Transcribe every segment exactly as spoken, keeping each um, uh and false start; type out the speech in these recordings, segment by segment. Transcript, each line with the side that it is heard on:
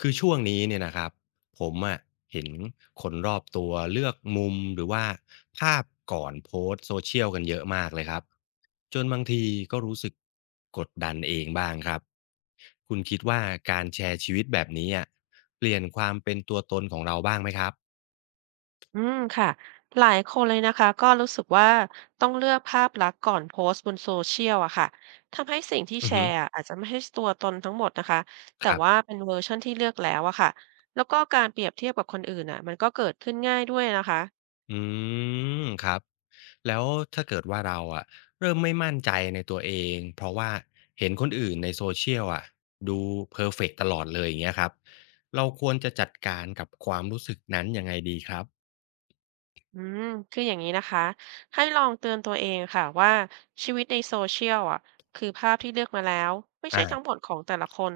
left: คือช่วงนี้เนี่ยนะครับผมอะเห็นคนรอบตัวเลือกมุมหรือว่าภาพก่อนโพสต์โซเชียลกันเยอะมากเลยครับจนบางทีก็รู้สึกกดดันเองบ้างครับคุณคิดว่าการแชร์ชีวิตแบบนี้อะเปลี่ยนความเป็นตัวตนของเราบ้างไหมครับ
right: อืมค่ะหลายคนเลยนะคะก็รู้สึกว่าต้องเลือกภาพลักษณ์ก่อนโพสต์บนโซเชียลอะค่ะทำให้สิ่งที่
left: อื
right: แช
left: อฮึ
right: ร์อะอาจจะไม่ใช่ตัวตนทั้งหมดนะคะแต่
left: ครั
right: ว่า
left: บ
right: เป็นเวอร์ชันที่เลือกแล้วอะค่ะแล้วก็การเปรียบเทียบกับคนอื่นอะมันก็เกิดขึ้นง่ายด้วยนะคะ
left: อืมครับแล้วถ้าเกิดว่าเราอะเริ่มไม่มั่นใจในตัวเองเพราะว่าเห็นคนอื่นใน s เชี a ลอะดูเพอร์เฟกต์ตลอดเลยอย่างเงี้ยครับเราควรจะจัดการกับความรู้สึกนั้นยังไงดีครับ
right: อืมคืออย่างนี้นะคะให้ลองเตือนตัวเองค่ะว่าชีวิตในโซเชียลอ่ะคือภาพที่เลือกมาแล้วไม่ใช่ทั้งหม
left: อา
right: ดของแต่ละคน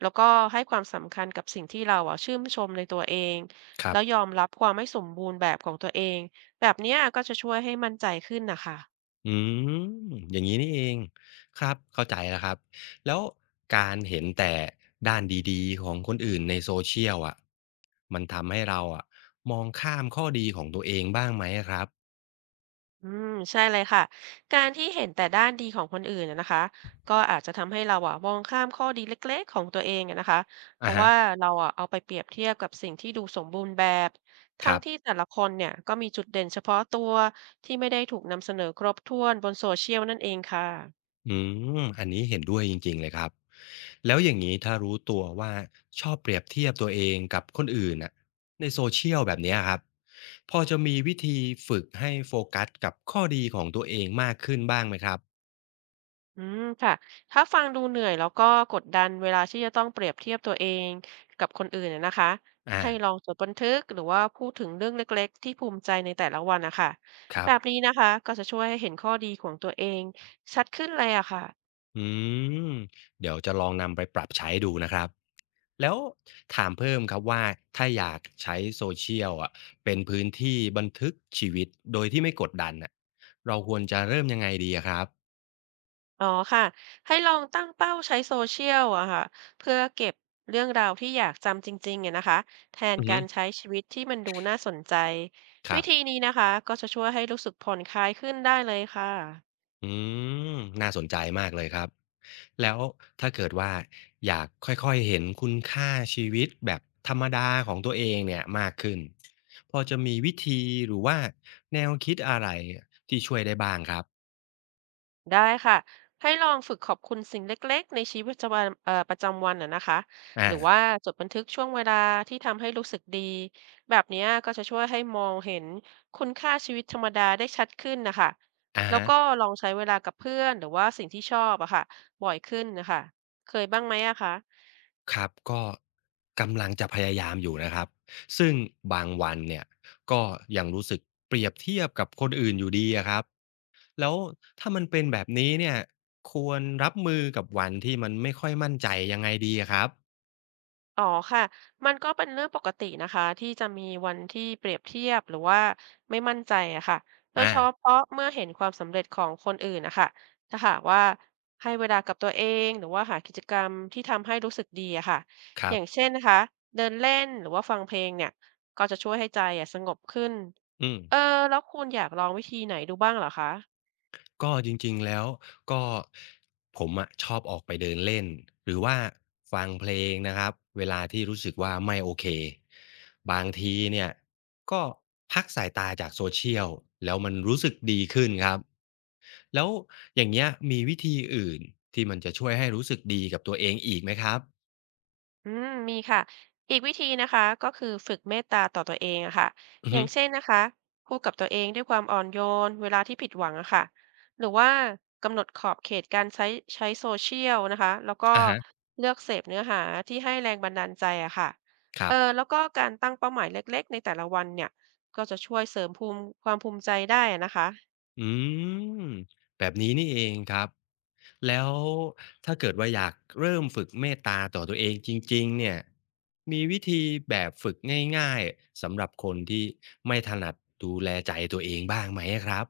right: แล้วก็ให้ความสำคัญกับสิ่งที่เราอ่ะชื่นชมในตัวเอง
left: ครั
right: แล้วยอ
left: บ
right: มรับความไม่สมบูรณ์แบบของตัวเองแบบเนี้ยก็จะช่วยให้มั่นใจขึ้นนะคะ
left: อืมอย่างนี้นี่เองครับเข้าใจแล้วครับแล้วการเห็นแต่ด้านดีๆของคนอื่นในโซ o ชีย l อะมันทำให้เราอะมองข้ามข้อดีของตัวเองบ้างไหมอะครับ
right: อืมใช่เลยค่ะ การที่เห็นแต่ด้านดีของคนอื่นนะนะคะก็อาจจะทำให้เราอะมองข้ามข้อดีเล็กๆของตัวเองอะนะคะเพ
left: อะ
right: ราะ
left: ฮะ
right: ว่าเราอะเอาไปเปรียบเทียบกับสิ่งที่ดูสมบูรณ์แบบ
left: ค
right: ทั้ง
left: รั
right: ที่
left: บ
right: แต่ละคนเนี่ยก็มีจุดเด่นเฉพาะตัวที่ไม่ได้ถูกนำเสนอครบถ้วนบนโซเชียลนั่นเองค่ะ
left: อืมอันนี้เห็นด้วยจริงๆเลยครับแล้วอย่างนี้ถ้ารู้ตัวว่าชอบเปรียบเทียบตัวเองกับคนอื่นน่ะในโซเชียลแบบเนี้ยครับพอจะมีวิธีฝึกให้โฟกัสกับข้อดีของตัวเองมากขึ้นบ้างไหมครับ
right: อืมค่ะถ้าฟังดูเหนื่อยแล้วก็กดดันเวลาที่จะต้องเปรียบเทียบตัวเองกับคนอื่นนะนะคะให้ลอ
left: อ่า
right: งจดบันทึกหรือว่าพูดถึงเรื่องเล็กๆที่ภูมิใจในแต่ละวันนะคะ
left: ครั
right: แบ
left: บ
right: บนี้นะคะก็จะช่วยให้เห็นข้อดีของตัวเองชัดขึ้นเลยอะค่ะ
left: อืมเดี๋ยวจะลองนำไปปรับใช้ดูนะครับแล้วถามเพิ่มครับว่าถ้าอยากใช้โซเชียลอ่ะเป็นพื้นที่บันทึกชีวิตโดยที่ไม่กดดันอ่ะเราควรจะเริ่มยังไงดีอะครับ
right: อ๋อค่ะให้ลองตั้งเป้าใช้โซเชียลอะค่ะเพื่อเก็บเรื่องราวที่อยากจำจริงๆเนี่ยนะคะแทน
left: อือฮึ
right: การใช้ชีวิตที่มันดูน่าสนใจ
left: ค
right: วิ
left: รับ
right: ธีนี้นะคะก็จะช่วยให้รู้สึกผ่อนคลายขึ้นได้เลยค่ะ
left: อืมน่าสนใจมากเลยครับแล้วถ้าเกิดว่าอยากค่อยๆเห็นคุณค่าชีวิตแบบธรรมดาของตัวเองเนี่ยมากขึ้นพอจะมีวิธีหรือว่าแนวคิดอะไรที่ช่วยได้บ้างครับ
right: ได้ค่ะให้ลองฝึกขอบคุณสิ่งเล็กๆในชีวิตประจำวันเอ่อประจำวันอ่ะนะคะหรือว่า
left: อ่า
right: จดบันทึกช่วงเวลาที่ทำให้รู้สึกดีแบบเนี้ยก็จะช่วยให้มองเห็นคุณค่าชีวิตธรรมดาได้ชัดขึ้นนะคะ
left: อะ
right: แล้ว
left: ฮะ
right: ก็ลองใช้เวลากับเพื่อนหรือว่าสิ่งที่ชอบอะค่ะบ่อยขึ้นนะคะเคยบ้างไหมอะคะ
left: ครับก็กำลังจะพยายามอยู่นะครับซึ่งบางวันเนี่ยก็ยังรู้สึกเปรียบเทียบกับคนอื่นอยู่ดีอะครับ แล้วถ้ามันเป็นแบบนี้เนี่ยควรรับมือกับวันที่มันไม่ค่อยมั่นใจยังไงดีอะครับ
right: อ๋อค่ะมันก็เป็นเรื่องปกตินะคะที่จะมีวันที่เปรียบเทียบหรือว่าไม่มั่นใจอะค่ะโดย
left: อา
right: เฉพาะเมื่อเห็นความสำเร็จของคนอื่นนะคะถ้าหากว่าให้เวลากับตัวเองหรือว่าหากิจกรรมที่ทำให้รู้สึกดีอะค่ะ
left: ค
right: อ
left: รั
right: ย่าง
left: บ
right: เช่นนะคะเดินเล่นหรือว่าฟังเพลงเนี่ยก็จะช่วยให้ใจอะสงบขึ้น
left: อืม
right: เออแล้วคุณอยากลองวิธีไหนดูบ้างเหรอคะ
left: ก็จริงๆแล้วก็ผมอะชอบออกไปเดินเล่นหรือว่าฟังเพลงนะครับเวลาที่รู้สึกว่าไม่โอเคบางทีเนี่ยก็พักสายตาจาก Social แล้วมันรู้สึกดีขึ้นครับแล้วอย่างเงี้ยมีวิธีอื่นที่มันจะช่วยให้รู้สึกดีกับตัวเองอีกไหมครับ
right: อืมมีค่ะอีกวิธีนะคะก็คือฝึกเมตตาต่อตัวเองอะค่ะ
left: อือ
right: อ
left: ฮึ
right: ย่างเช่นนะคะพูดกับตัวเองด้วยความอ่อนโยนเวลาที่ผิดหวังอะค่ะหรือว่ากำหนดขอบเขตการใช้ใช้โซเชียลนะคะแล้วก็
left: อะฮะ
right: เลือกเสพเนื้อหาที่ให้แรงบันดาลใจอะค่ะ
left: ครั
right: เอ
left: บ
right: อแล้วก็การตั้งเป้าหมายเล็กๆในแต่ละวันเนี่ยก็จะช่วยเสริมภูมิความภูมิใจได้อะนะคะ
left: อืมแบบนี้นี่เองครับแล้วถ้าเกิดว่าอยากเริ่มฝึกเมตตาต่อตัวเองจริงๆเนี่ยมีวิธีแบบฝึกง่ายๆสำหรับคนที่ไม่ถนัดดูแลใจตัวเองบ้างไหมครับ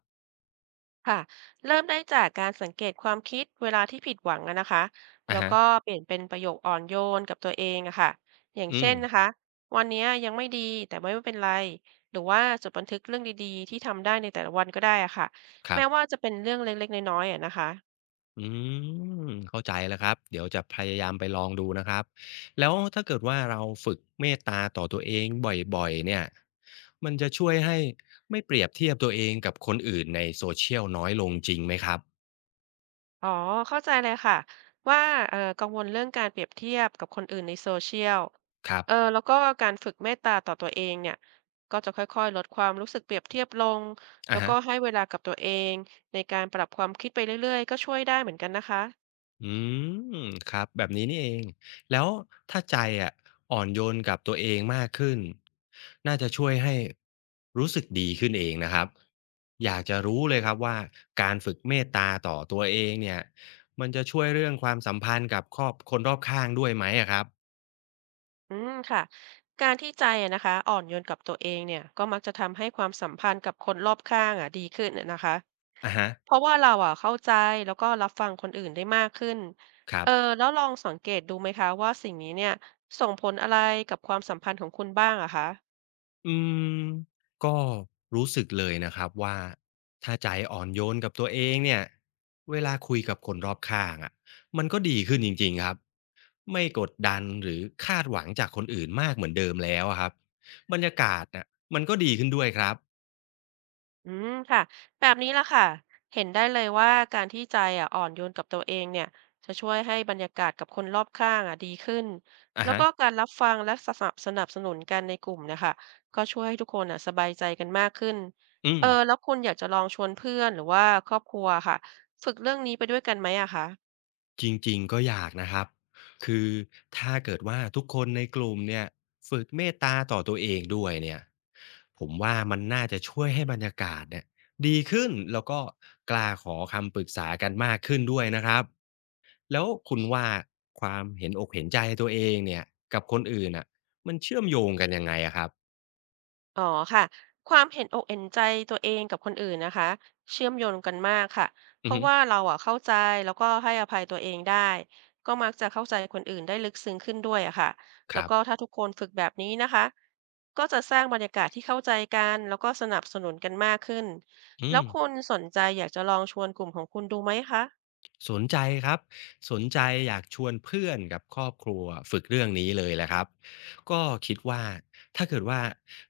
right: ค่ะเริ่มได้จากการสังเกตความคิดเวลาที่ผิดหวังอะนะคะ
left: อะ
right: แล้ว
left: ฮะ
right: ก็เปลี่ยนเป็นประโยคอ่อนโยนกับตัวเองอะค่ะอย่าง
left: อื
right: เช่
left: ม
right: นนะคะวันเนี้ยยังไม่ดีแต่ไม่เป็นไรหรือว่าจดบันทึกเรื่องดีๆที่ทำได้ในแต่ละวันก็ได้อะค่ะ
left: ครั
right: แม้ว่า
left: บ
right: จะเป็นเรื่องเล็กๆน้อยๆอะนะคะ
left: อืมเข้าใจแล้วครับเดี๋ยวจะพยายามไปลองดูนะครับแล้วถ้าเกิดว่าเราฝึกเมตตาต่อตัวเองบ่อยๆเนี่ยมันจะช่วยให้ไม่เปรียบเทียบตัวเองกับคนอื่นในโซเชียลน้อยลงจริงไหมครับ
right: อ๋อเข้าใจเลยค่ะว่าเอ่อกังวลเรื่องการเปรียบเทียบกับคนอื่นใน โซ เชียล
left: ครับ
right: เออแล้วก็การฝึกเมตตาต่อตัวเองเนี่ยก็จะค่อยๆลดความรู้สึกเปรียบเทียบลงแล้
left: อะ
right: ว
left: ฮะ
right: ก็ให้เวลากับตัวเองในการปรับความคิดไปเรื่อยๆก็ช่วยได้เหมือนกันนะคะ
left: อืมครับแบบนี้นี่เองแล้วถ้าใจอะอ่อนโยนกับตัวเองมากขึ้นน่าจะช่วยให้รู้สึกดีขึ้นเองนะครับอยากจะรู้เลยครับว่าการฝึกเมตตาต่อตัวเองเนี่ยมันจะช่วยเรื่องความสัมพันธ์กับครอบคนรอบข้างด้วยไหมอะครับ
right: อืมค่ะการที่ใจอะนะคะอ่อนโยนกับตัวเองเนี่ยก็มักจะทำให้ความสัมพันธ์กับคนรอบข้างอะดีขึ้นนะคะ
left: อะฮะ
right: เพราะว่าเราอะเข้าใจแล้วก็รับฟังคนอื่นได้มากขึ้น
left: ครั
right: เออ
left: บ
right: แล้วลองสังเกตดูไหมคะว่าสิ่งนี้เนี่ยส่งผลอะไรกับความสัมพันธ์ของคุณบ้างอะคะ
left: อืมก็รู้สึกเลยนะครับว่าถ้าใจอ่อนโยนกับตัวเองเนี่ยเวลาคุยกับคนรอบข้างอะมันก็ดีขึ้นจริงๆครับไม่กดดันหรือคาดหวังจากคนอื่นมากเหมือนเดิมแล้วอะครับบรรยากาศน่ะมันก็ดีขึ้นด้วยครับ
right: อืมค่ะแบบนี้ละค่ะเห็นได้เลยว่าการที่ใจอะอ่อนโยนกับตัวเองเนี่ยจะช่วยให้บรรยากาศกับคนรอบข้างอะดีขึ้น
left: อะ
right: แล้ว
left: ฮะ
right: ก็การรับฟังและสนับสนับสนุนกันในกลุ่มเนะคะก็ช่วยให้ทุกคนอ่ะสบายใจกันมากขึ้น
left: อื
right: เอ
left: ม
right: อแล้วคุณอยากจะลองชวนเพื่อนหรือว่าครอบครัวค่ะฝึกเรื่องนี้ไปด้วยกันไหมอะคะ
left: จริงๆก็อยากนะครับ คือถ้าเกิดว่าทุกคนในกลุ่มเนี่ยฝึกเมตตาต่อตัวเองด้วยเนี่ยผมว่ามันน่าจะช่วยให้บรรยากาศเนี่ยดีขึ้นแล้วก็กล้าขอคำปรึกษากันมากขึ้นด้วยนะครับ แล้วคุณว่าความเห็นอกเห็นใจตัวเองเนี่ยกับคนอื่นอ่ะมันเชื่อมโยงกันยังไงอะครับ
right: อ๋อค่ะความเห็นอกเห็นใจตัวเองกับคนอื่นนะคะเชื่อมโยงกันมากค่ะเพ
left: อือ
right: ราะ
left: ฮึ
right: ว่าเราอ่ะเข้าใจแล้วก็ให้อภัยตัวเองได้ก็มักจะเข้าใจคนอื่นได้ลึกซึ้งขึ้นด้วยอะค่ะ
left: ค
right: แล้ว
left: รับ
right: ก็ถ้าทุกคนฝึกแบบนี้นะคะก็จะสร้างบรรยากาศที่เข้าใจกันแล้วก็สนับสนุนกันมากขึ้น
left: อื
right: แล้ว
left: ม
right: คุณสนใจอยากจะลองชวนกลุ่มของคุณดูไหมคะ
left: สนใจครับสนใจอยากชวนเพื่อนกับครอบครัวฝึกเรื่องนี้เลยแหละครับก็คิดว่าถ้าเกิดว่า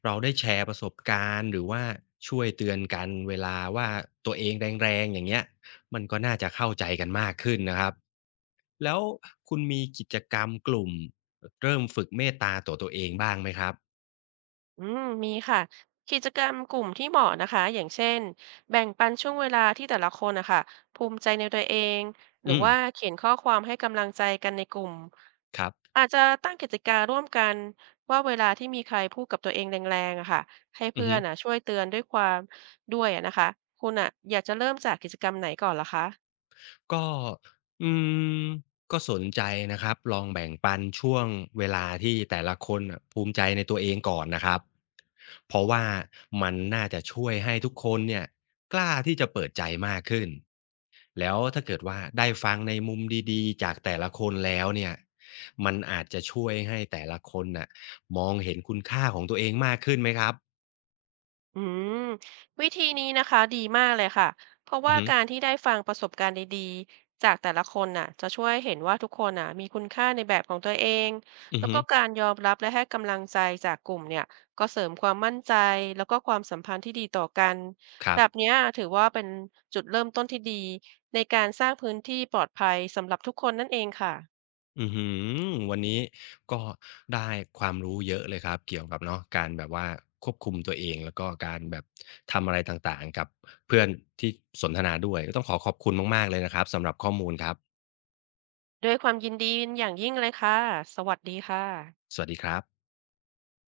left: เราได้แชร์ประสบการณ์หรือว่าช่วยเตือนกันเวลาว่าตัวเองแรงๆอย่างเงี้ยมันก็น่าจะเข้าใจกันมากขึ้นนะครับแล้วคุณมีกิจกรรมกลุ่มเริ่มฝึกเมตตาต่อตัวเองบ้างไหมครับ
right: อืมมีค่ะกิจกรรมกลุ่มที่เหมาะนะคะอย่างเช่นแบ่งปันช่วงเวลาที่แต่ละคนนะคะภูมิใจในตัวเองหรื
left: อื
right: อ
left: ม
right: ว่าเขียนข้อความให้กำลังใจกันในกลุ่ม
left: ครับ
right: อาจจะตั้งกติจการร่วมกันว่าเวลาที่มีใครพูดกับตัวเองแรงๆอะค่ะให้
left: อือ
right: เพื่อ
left: ฮึ
right: นอะช่วยเตือนด้วยความด้วยอะนะคะคุณอะอยากจะเริ่มจากกิจกรรมไหนก่อนล่ะคะ
left: ก็อืมก็สนใจนะครับลองแบ่งปันช่วงเวลาที่แต่ละคนน่ะภูมิใจในตัวเองก่อนนะครับเพราะว่ามันน่าจะช่วยให้ทุกคนเนี่ยกล้าที่จะเปิดใจมากขึ้นแล้วถ้าเกิดว่าได้ฟังในมุมดีๆจากแต่ละคนแล้วเนี่ยมันอาจจะช่วยให้แต่ละคนน่ะมองเห็นคุณค่าของตัวเองมากขึ้นไหมครับ
right: อืมวิธีนี้นะคะดีมากเลยค่ะเพราะ
left: อือ
right: ว่า
left: ฮึ
right: การที่ได้ฟังประสบการณ์ดีๆจากแต่ละคนน่ะจะช่วยให้เห็นว่าทุกคนน่ะมีคุณค่าในแบบของตัวเอง
left: อือ
right: แล้ว
left: ฮึ
right: ก็การยอมรับและให้กำลังใจจากกลุ่มเนี่ยก็เสริมความมั่นใจแล้วก็ความสัมพันธ์ที่ดีต่อกัน
left: ครั
right: แบ
left: บ
right: บเนี้ยถือว่าเป็นจุดเริ่มต้นที่ดีในการสร้างพื้นที่ปลอดภัยสำหรับทุกคนนั่นเองค่ะ
left: อือหือวันนี้ก็ได้ความรู้เยอะเลยครับเกี่ยวกับเนาะการแบบว่าควบคุมตัวเองแล้วก็การแบบทำอะไรต่างๆกับเพื่อนที่สนทนาด้วยก็ต้องขอขอบคุณมากๆเลยนะครับสำหรับข้อมูลครับ
right: ด้วยความยินดีอย่างยิ่งเลยค่ะสวัสดีค่ะ
left: สวัสดีครับ